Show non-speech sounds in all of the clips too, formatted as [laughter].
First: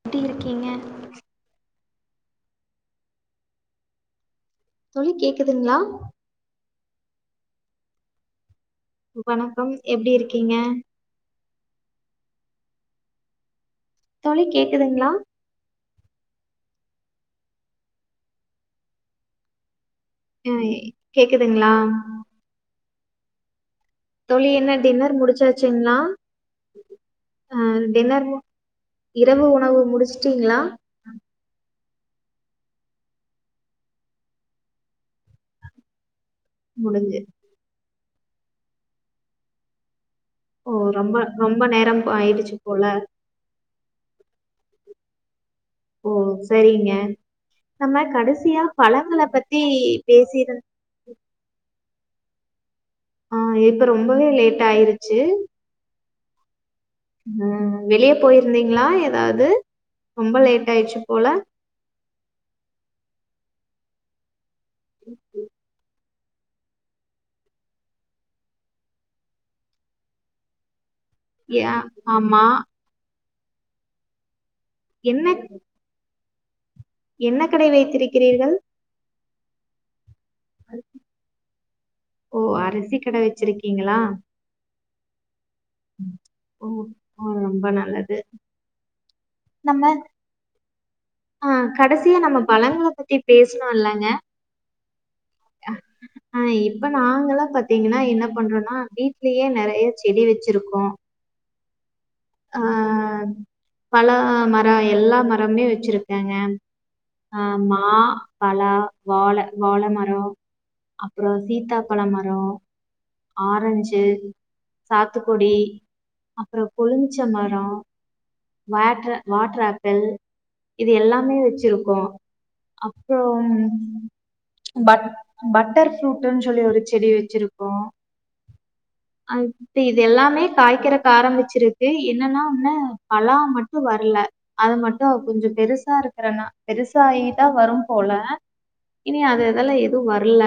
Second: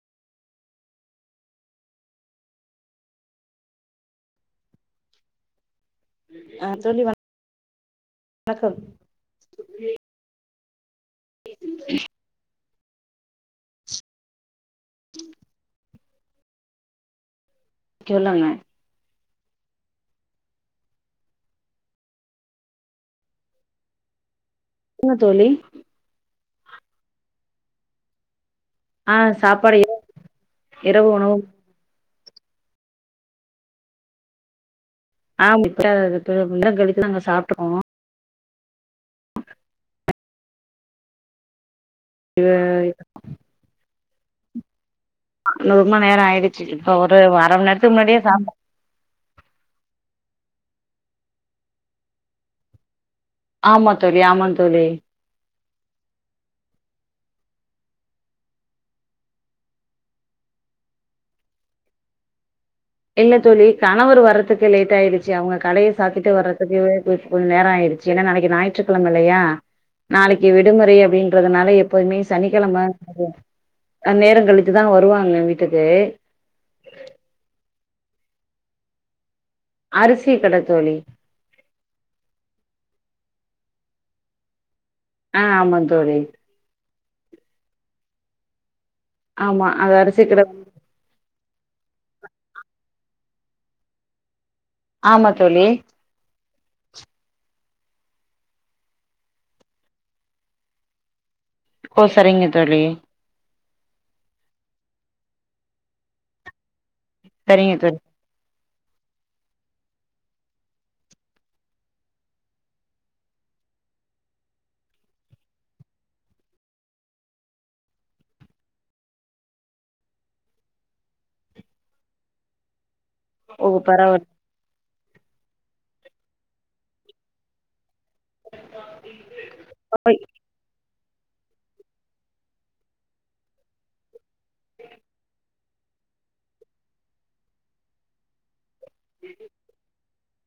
எப்டி இருக்கீங்க தோழி கேக்குதுங்களா ஆ தோழி வணக் வணக்கம் எப்டி இருக்கீங்க தோழி கே க்துங்களா சொல்லுங்க அ கேக்குதுங்களா தோழி என்ன டின்னர் முடுச்சாச்சுங்களா அ டின்னர் ஆ இரவு சாப்பாடு உணவு முடுச்சுட்டீங்களா இரவு உணவு ஆம் [unintelligible] இப்ப கொஞ்ச நேரங் கழுச்சு முடிஞ்சு நாங்க சாப்டுக்குவோ ஓ ரொம்ப ரொம்ப நேரம் ரொம்ப இது ஆயிடுச்சு போல ரொம்ப ஓ நேரோ ஆயிடுச்சு சேரிங்க இப்ப ஒரு அர மண் நேரத்துக்கு நம்ம முன்னாடியே சாப் கடசியா பழங்கள பத்தி பேசி ந்து ஆ இப்ப ஆமா தோழி ரொம்பவே ஆமா லேட் தோழி ஆயிருச்சு ம் வெளிய போயிருந்தீங்ளா எதாவது ரொம்ப லேட் ஆயிருச்சு போல இல்ல தோழி கணவர் வரத்துக் கு லேட் ஆயிடுச்சு அவங்க கடைய சாத்திட்டு வர்றதுக்கு கொஞ்சோ நேரோ ஆயிடுச்சு ஏனா நாளைக்கு ஞாயிற்றுக்கெழம இல்லயா நாளைக்கு விடுமுறைய ஏ அப்டின்றதுனால எப்போதுமே ஆமா சனிக்கெழம [unintelligible] அ நேரங் கழுச் ச்சுதா என்ன வருவாங்க வீட்டுக்கு என்ன கடை வைத்திருக்கிறீர்கள் அருஸ் அரிசி கடை தோழி இருக்கீங்களா ஆஹ் ஆமா தோழி ஹ ரொம்ப நல்லது ஆமா அத அரிசி சீக்கிரம் ஆஹ் கடைசியா நம்ம பழங்களை பத்தி பேசணும் இல்லங்க ஆமா தோழி ஆஹ் இப்ப நாங்க எல்லாம் பாத்தீங்கன்னா என்ன பண்றோம்னா வீட்லயே நிறைய செடி வச்சிருக்கோம் ஓ சரிங்க தோழி பலா மரம் எல்லா மரமே வச்சிருக்காங்க அஹ் சரிங்க மா தோழி பலா வாழ வாழை மரம் அப்பறம் சீத்தாப்பழம் மரம் ஆரஞ்சு சாத்துக்குடி அப்புறம் கொழுங்க பச்ச மரம் வா வாட்டர் ஆப்பிள் இது எல்லாமே வச்சிருக்கோம் அப்புறம் ஓ பரவால்ல பட் பட்டர் ஃப்ரூட்ன்னு சொல்லி ஒரு செடி வச்சிருக்கோம் அப்ப இது எல்லாமே காய்கற ஆரம்பிச்சிருக்கு என்னன்னா உடனே பலா மட்டும் வரல அத மட்டும் கொஞ்சம் பெருசா இருக்கறேனா பெருசாயிதான் வரும் போல இனி அது அதெல்லாம் எதுவும் வ இல்ல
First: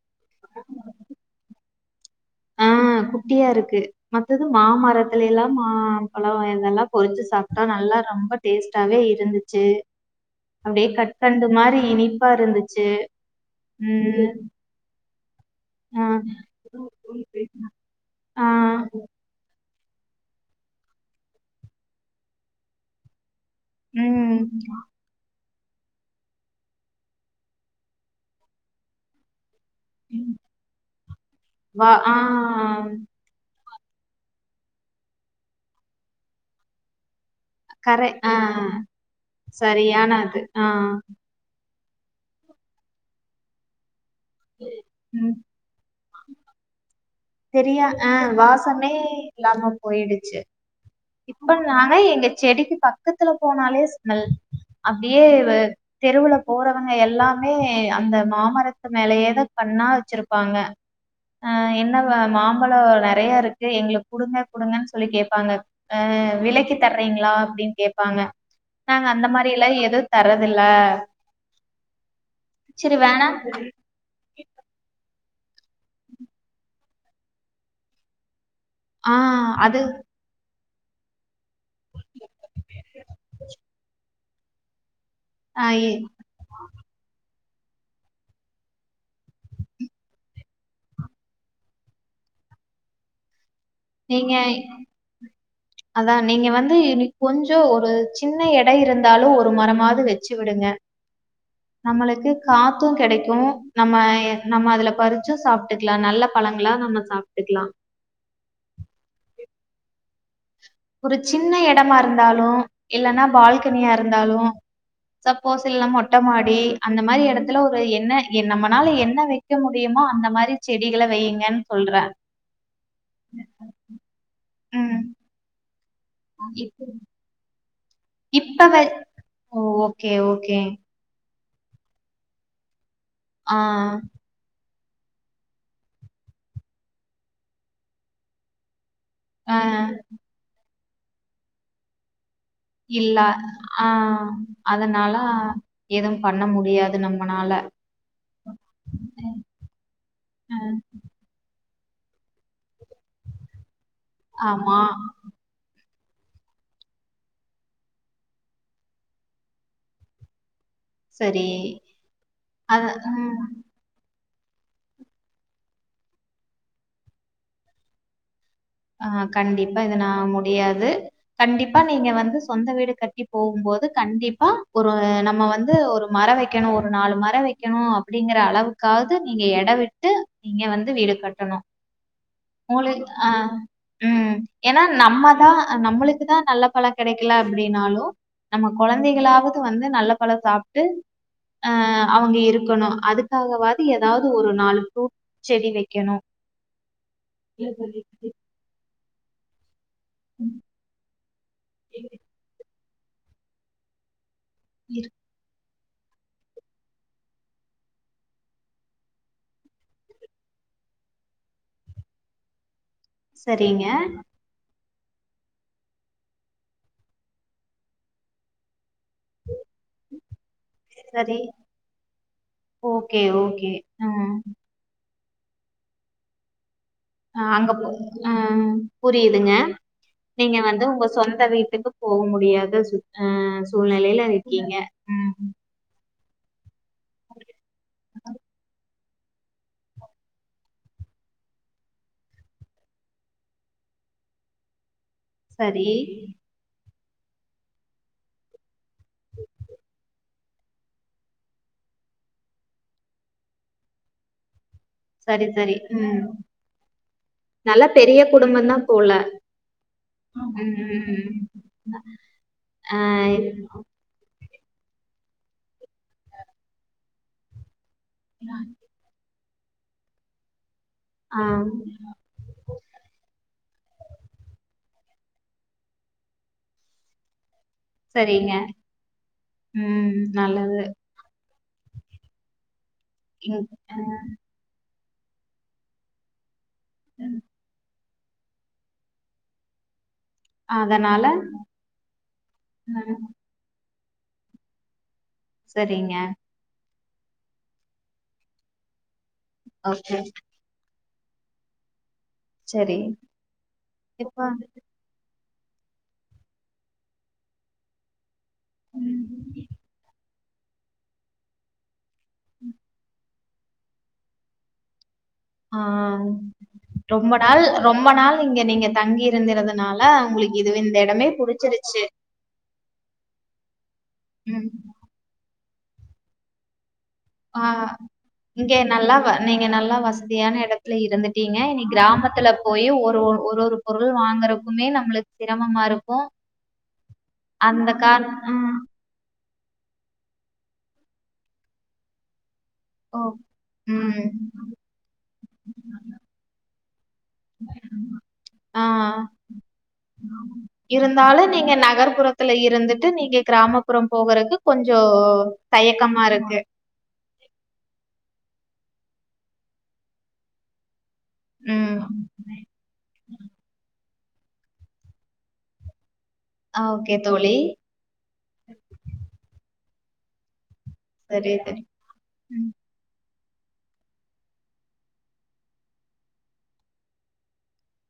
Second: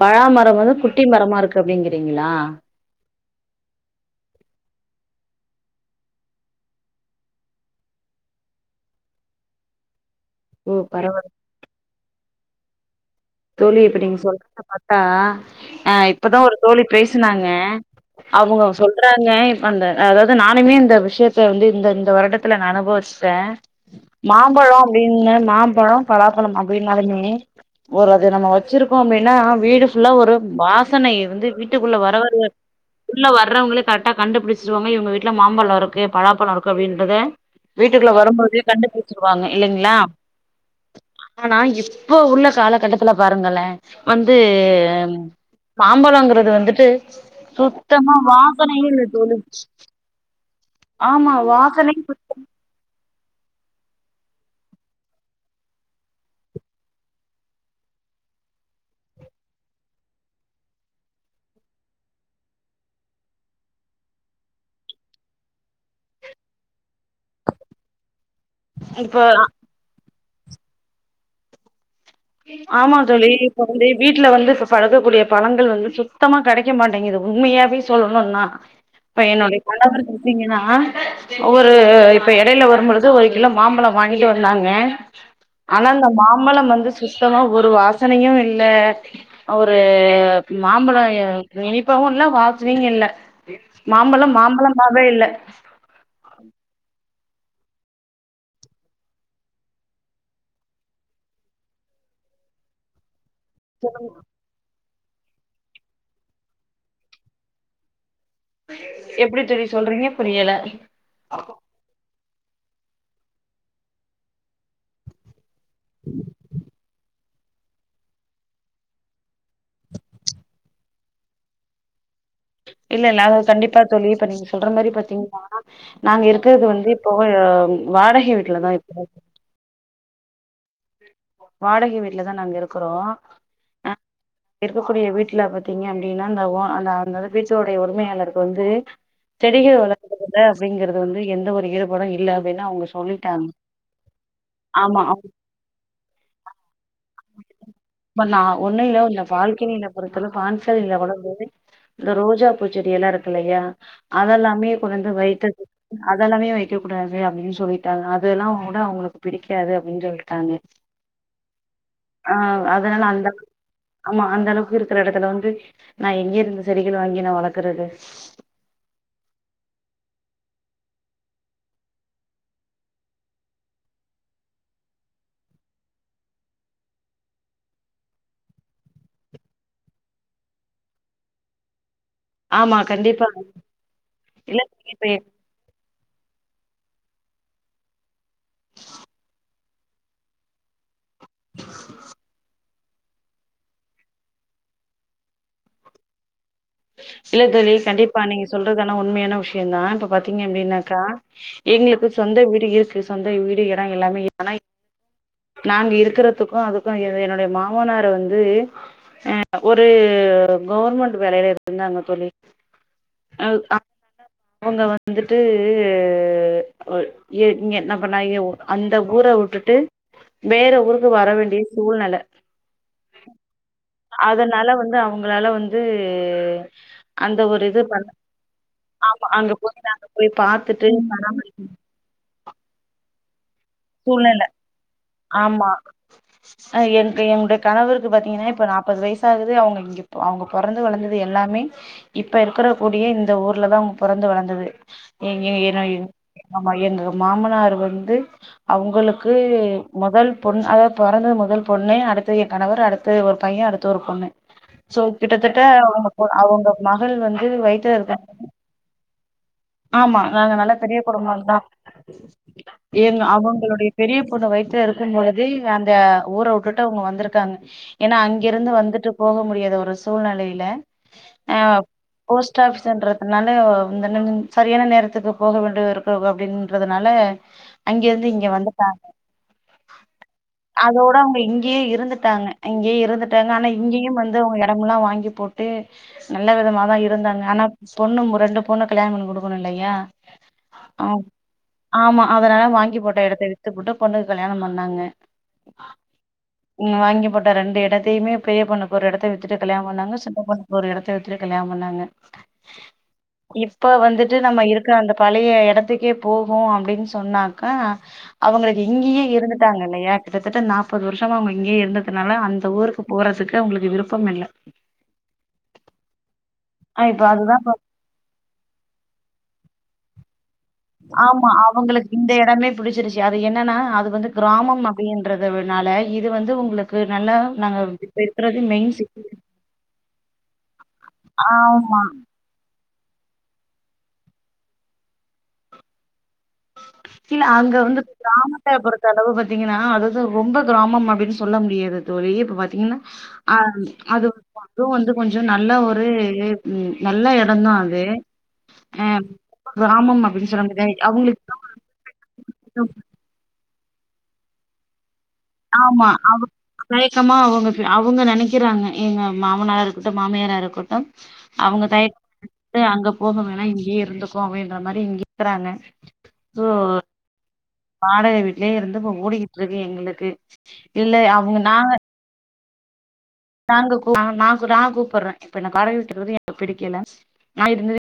பலாமரம் வந்து குட்டி மரமா இருக்கு அப்படிங்கட்டு அப்டிங்களா ஆஹ் குட்டியா இருக்கு மத்தது மாமரத்தல எல்லாம் மாப்பழம் இதெல்லாம் பொரிஞ்சு சாப்பிட்டா நல்லா ரொம்ப டேஸ்டாவே இருந்துச்சு ஓ அப்படியே பரவால்ல கட்கண்டு மாதிரி இனி அப்பா இருந்துச்சு தோழி இப்ப நீங்க உம் சொல்றத பார்த்தா அஹ் ஆஹ் இப்பதான் ஒரு தோழி பேசினாங்க அவங்க ஆஹ் சொல்றாங்க அந்த அதாவது நானுமே இந்த விஷயத்த வந்து இந்த இந்த வருடத்தில் நான் அனுபவிச்சிட்டேன் உம் மாம்பழம் அப்படின்னு மாம்பழம் பழம் பலாபழம் அப்படின்னாலுமே ஒரு அது நம்ம வச்சிருக்கோம் அப்படின்னா வீடு ஃபுல்லா ஒரு வாசன இருந்து வா வீட்டுக்குள்ள வரவ ஆஹ் உள்ள வர்றவங்களுக் கரெக்டா கண்டுபிடிச்சிர்வாங்க இவங்க வீட்ல மாம்பழோ இருக்கு பழாப்பழோ இருக்குது அப்டின்றத கரை வீட்டுக்குள்ள ஆ வரும்போதே கண்டுபிடிச்சிருவாங்க இல்லைங்களா சரியான அது ஆ ஆனா இவ் உ உருளக்கால கட்டத்துல பாருங்களே வந்து ம் பாப் சம்பளம்கிறது வந்துட்டு தெரியா ஆ சுத்தமா வாசனையே வாசமே இல்ல தோழி இல்லாம போயிடுச்சு ஆமா இப்ப தாங்க வாசனை எங்க செடிக்கு ஃபஸ்டு த்துல போனாலே ஸ்மெல் அப்படியே தெருவுல போறவங்க எல்லாமே அந்த மாமரத்து மேலயேதா கண்ணா வச்சிருப்பாங்க அ என்ன மாம்பழோ நறைய இருக்கு எங்களுக்கு குடுங்க குடுங்கன்னு சொல்லி கேப்பாங்க ஆ விலிக்கி தர்றீங்களா அப்டின்னு கேப்பாங்க நாங்க இப்ப அந்த மாரியல்லா எதோ தரதில்ல சரி ஆமா வேணா தோலி இப்ப வந்து வீட்டுல வந்து இப்ப பழக்கக்கூடிய பழங்கள் வந்து சுத்தமா கெடைக்க மாட்டேங்குது உண்மையாவே சொல்லணும்னா ஆ அப்ப என்னுடைய அது கனவர் பாத்தீங்கன்னா ஒரு இப்ப எடையில வரும்பொழுது ஒரு கிலோ மாம்பழோ வாங் [unintelligible] வந்தாங்க ஆ ஆனா இ- இந்த மாமழம் வந்து சுத்தமா ஒரு வாசனையு இல்ல ஒரு மாம்பழோ இனிப்பு இல்ல வாசனையு இல்ல மாம்பழம் ஏங்கய் மாம்பழமாவே இல்ல அதா நீங்க வந்து [unintelligible] கொஞ்சோ ஒரு சின்ன எடை இருந்தாலு ஒரு மரமாவது வச்சு விடுங்க நம்மளுக்கு காத்து கெடைக் கு நம்மய் நம்ம அதுல பறிச்சு சாப்ட்டுக்கலா நல்ல பழங்களா நம்ம சாப்ட்டுக்கலா எப்டி தெரிய சொல்றீங்க புரியல ஒரு சின்ன எடமா இருந் ந்தாலு இல்லன்னா பால்கனியா இருந்தாலு ஸப் போஸ் இல்ல மொட்ட மாடி அந்த மாரி எடத் இதுல ஒரு என்ன நம்மளால என்ன வைக்க முடியுமோ அந்த மாரி செடிகள வைங்கனு சொல்றே இல்ல இல்ல அதது கண்டிப்பா சொல்லிப்ப நீீங்க சொல்ற மாதிரி ம். பாத்தீங்கன்னா நாங்க இருக்கறது வந்து இப் இப்போஹ வாடகை இப்ப வ வீட்டுலதான் இப்போ ஓ! ஓகே ஓகே வாடகை வீட்டுல தான் நாங்க இருக்கிறோம் ஆஹ் இருக்கக்கூடிய வீட்டுல பாத்தீங்க அப்படின்னா அந்த அந்த அந்த வீட்டோடய உரிமையாளருக்கு வந்து ஆ. செடிகள் வளர்குறதுல அப்படிங்றது வந்து எந்த ஒரு ஈடுபாடும் இல்லாத இல்ல ஆஹ் ஆமா அதனால எதுவும் பண்ண முடியாதுன்னா நான் ஒன்னு இல பால்கனியில பொறுத்தல பால்கனில கூட போது ரோஜா பூச்செடி எல்லாம் இருக்கும் இல்லையா அதெல்லாமே ஆமா. கொண்டு வந்து வைத்து அதெல்லாமே வைக்க கூடாது அப்படின்னு சொல்லிட்டாங்க அதெல்லாமே வைக்க கூடாது அவங்களுக்கு பிடிக்காது அப்படின்னு சொல்லிட்டாங்க சரி ஆஹ் அது அதனால அந்த ம் ஆமா அந்த அளவுக்கு இருக்கிற இடத்துல வந்து நான் எங்க இருந்து செடிகள் வாங்கி நான் வளர்க்குறது ஆஹ் கண்டிப்பா இதுனான் முடியாது கண்டிப்பா நீங்க வந்து சொந்த வீடு கட்டி போகும்போது கண்டிப்பா ஒரு நம்ம வந்து ஒரு மரம் வைக்கணும் ஒரு நாலு மரம் வைக்கணும் அப்படிங்கிற அளவுக்காவது நீங்க இடம் விட்டு நீங்க வந்து வீடு கட்டணும் ஆமா உங்களுக்கு கண்டிப்பா ஆஹ் உம் இல்ல ஏன்னா தோழி இப்ப நம்மதான் நம்மளுக்குதான் நல்ல பழம் கிடைக்கல அப்படின்னாலும் நம்ம குழந்தைகளாவது வந்து நல்ல பழம் சாப்பிட்டு அஹ் அவங்க இரு இருக்கணும் அதுக்காகவது ஏதாவது ஒரு நாலு பூ செடி வைக்கணும் இல்ல தோழி கண்டிப்பா நீங்க சொல்றதா உண்மையான விஷயம் தான் இப்ப பாத்தீங்க அப்படின்னாக்கா எங்களுக்கு சொந்த வீடு இருக்கு சொந்த வீடு இடம் எல்லாமே இருக்கு நாங்க இருக்குறதுக்கும் அதுக்கும் என்னுடைய மாமனார் வந்து ஒரு கவர்வர்மெண்ட் வேலையில இரு இருந்தாக தோழி செரிங்க வந்துட்டுங்க என்ன பண்ணா அ ஊரை விட்டுட்டு வேற ஊருக்கு வர சரி வேண்டிய சூழ்நிலை ஓகே ஓகே ம் அதனால வந்து அவங்க அவங்களால வந்து அ அ அங்கப் ஆ ஆமா புரியுதுங்க அங்க போய் நாங்க போய் நீங்க வந்து பாத்துட்டு உங்க வர சொந்த வீட்டுக்கு போக முடியாத சூழ் சூழ்நெல ம் ஆமா அ என் என்னுடைய கணவருக்கு பாத்தீங்கன்னா இப்ப நாப்பது வயிஸ் சாகுது அவங்க இங்க அவங்க பொறந்து வளந்தது எல்லாமே இப்ப இருக்கற கூடிய இந்த ஊர்லதாம் பொறந்து வளந்தது எங்க சரி [unintelligible] எங் மாமனாரு வந்து அவங்களுக்கு மொதல் பொண் அதாவது பொறந்தது மொதல் பொண்ணு அடுத்தது எ கணவர் அடுத்தது ஒரு பைய அடுத்து ஒரு பொண்ணு சோ சரி கிட்டத்தட்ட சரி அவங்க பொ ம் அவங்க மகள் வந்து நல்லா வயிற்றுல பெரிய இருக்கும் போது குடும்பந்தா போல ஆமா ம் நாங்க நல்லா ம் ம் பெரியக்குடும்பந்தா ஆ எங்க அவங் எங்களுடைய பெரிய பொண்ணு வைஸ் சா இருக்கும் பொழுத அந்த ஊர உட்டுட்டு அவங்க வந்துருக்காங்க ஏன்னா அங்கிருந்து வந்துட்டு போக மு முடியாத ஒரு சூழ்நெலையில ஆ போஸ்ட் ஆஃபிஸ்ன்றதுனால வந்தொன வந் சரியான நேரத்துக்கு போக வேண்டிது இருக்கு அவ அப்டின்றதுனால அங்கேருந்து இங் இங்க சரிங்க வந்துட்டாங்க ம் நல்லது அதோட அவங்க இங்கயே இருந்துட்டாங்க இங்கேயே இருந்துட்டாங்க ம் ஆனா இங்கியும் வந்து அவங்க எடமெல்லா வாங்கி ங்கி போட்டு நல்ல விதமா தா இருந்தாங்க ஆனாப் ஸ் பொண்ணும் ரெண்டு பொண்ண கல்யாணம் பண்ணி குடுக்கணு இல்லையா ம் அதனால ஆமா அதனால வாங்கி ம் போட்ட எடத் த்த வித்துபுட்டு பொண்ணுக்கு கல்யாணம் பண்ணாங்க சரிங்க இங்க வாங்கி போட்ட ரெண்டு எடத்தையுமே பெரிய பொண்ணுக் ஒரு எடத்த வித் துட்டு கல்யாணம் பண்ணாங்க ஓகே சின்ன பொண்ணுக்கு ஒரு எடத்த வித் துட்டு கல்யாணம் பண்ணாங்க சரி இப்ப வந்துட்டு இப்ப நம்ம இருக்குற அந்த பா பழைய எடத்துக்கே போவோ அப்டின் சொன்னாக்கா அவுங்களுக்கு இங்கேயே ம் இருந்துட்டாங்க இல்லையா கிட்டத்தட்ட நாற்பது வருஷமா அவுங்க இங்கேயேருந்த அதனால அந்த ஊருக்கு போறதுக்கு அவுங்களுக்கு விருப்பம் இல்ல ஆ அ இப்ப ரொம்ப அதுதான் நாள் இப்ப ரொம்ப நாள் இங்க நீங்க தங்கி இருந்திறதுனால உங்களுக்கு இது இந்த இடமே ஆமா புடிச்சிருச்சு அவுங்களுக்கு இந்த எடமே புடிச்சிருச்சு அது என்னன்னா அது வந்து ம் கிராமம் அப்டின்றத வி னால இது வந்து ஒங்களுக்கு ஆ இங்க நல்லா சிட்டி நீங்க நல்லா வசதியான எடத்துல இருந்துட்டீங்க இனி ஆமா. கிராமத்துல போய் ஒரு ஒரு ஒரு ஒரு பொருள் வாங்குறக்குமே நம்மளுக்கு சிரமமா இருக்கு இல்ல அங்க அந்த வந்து கார் கிராமத்த ம் பொறுத்த அளவு பத்தி பாத்திங்கனா அதுதா ரொம்ப கிராமம் அப்டின்னு சொல்ல முடியாது தோழி ஓ ஆ அது ம் அதுவும் வந்து கொஞ்சோ நல்ல ஒரு உம் நல்ல எடந்தா அது ஆ அ கிராமம் அப்டின்னு சொல்ல முடியத இருந்தாலு அவுங்களுக்கு நீங்க நகர்புறத்துல இருந்துட்டு நீங்க கிராமப்புறம் போகுறதுக்கு கொஞ்சோ ஆமா தயக்கமா அவ இருக்கு தயக்கமா அவுங்க அவுங்க நெனக்க வக்குறாங்க எங்க மாமனாரா இருக்கட்டு மாமியாரா இருக்கட்டு அவுங்க ம் தயக்கமா அங்க போக வேணா இங்கயே இருந்த போவேன்ற மாரி இங்க இருக்குறாங்க ஆ ஓகே தோழி வாடக வீட்லேயே இருந்து இப்ப ஓடிக்கிட்டு இருக்கு எங்களுக்கு இல்ல சரி அவுங்க சரி நாங்க ம் நாங்க நா கூப்புற்றே இப்ப கார விட்ல எனக்கு பிடிக்கல நா இருந்தது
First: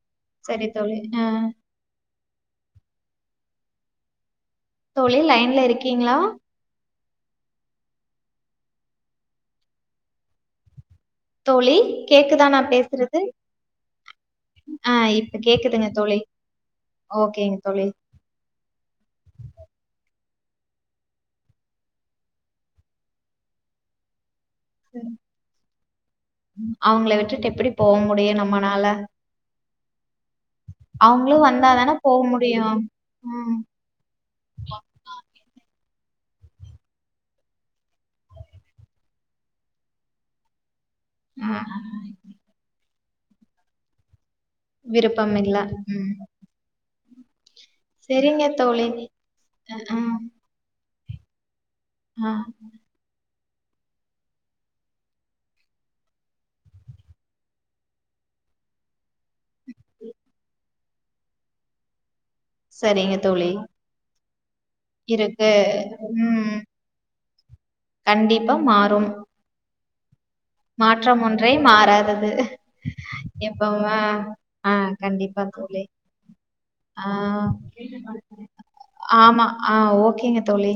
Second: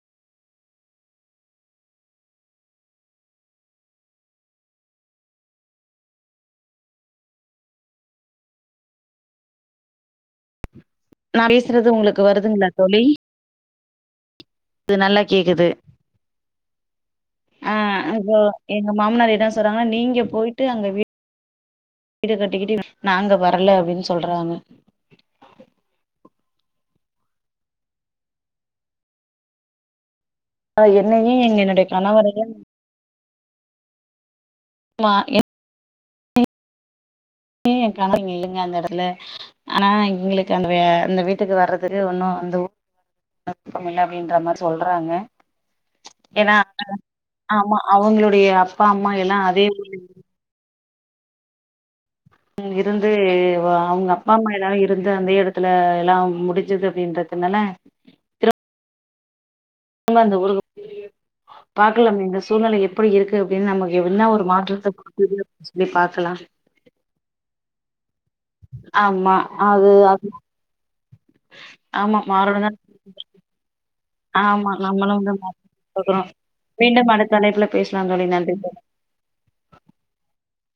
சரி தோழி ஆ தோழி லைன்ல இருக்கீங்ளா நா தோழி பேசுறது ஒங்களுக்கு கேக்குதா வருதுங்ளா நான் தோழி பேசுறது? ஆ அது நல்லா இப்ப கேக்குது கேக்குதுங்க தோழி. ஓகேங்க ஆ தோழி. அப்போ எங்க மாமனார் என்ன சொல்றாங்கன்னா நீங்க போயிட் ட்டு அங்க வீ வீடு கட்டிக்கிட்டு நாங்க வரல அப்டின் சொல்றாங்க ம் ம் அவங்கள விட்டுட்டு எப்புடி போ முடியு நம்மனால அ என்னயு அவங்களும் எங் வந்தா என்னுடைய தான போ கணவரையும் முடியும். ம். மா என் ஏ கணவர் இங்க இல்லங்க அந்த எடத்துல ஆனா எங்களுக்கு அந்த வே அந்த அ வீட்டுக்கு வர்றதுக்கு உன்னு அந்த [unintelligible] இல்ல அப்டின்ற மாரி சொல்றாங்க விருப்பம் இல்ல. ம். ஏனா ஆமா சரிங்க அவங்களுடைய அப்பா தோழி. அம்மா எல்லா அதே ஊர்ல அ இருந்து ஆ ம் இருந்து வ அவங்க அப்பா அம்மா எல்லாரு இருந்த அந்த எடத்துல எல்லாம் முடுஞ்சுது அப்டின்றதுனால திருவ நம்ம இந்த ஊருக்கு பாக்கலா நீங்கஸ் சூழ்நெலை எப்டி சரிங்க இருக்கு தோழி. அப்டின் நமக்கு என்ன ஒரு ன்றது அப்ப தெரியு இருக்கு. சொல்லி பாக்கலா ம். கண்டிப்பா மாறும் து அது மாற்றம் ஒன்றே ஆமா மாறாதது மாறணும்தான் எப்பவுமா ஆமா ஆ நம்மளும் வந்து கண்டிப்பா தோழி மாறிக்கிறோம் ஆ மீண்டும் அடுத்த அழைப்புல பேசலாம் தோழி நன்றி ஆமா ஆ ஓகேங்க தோழி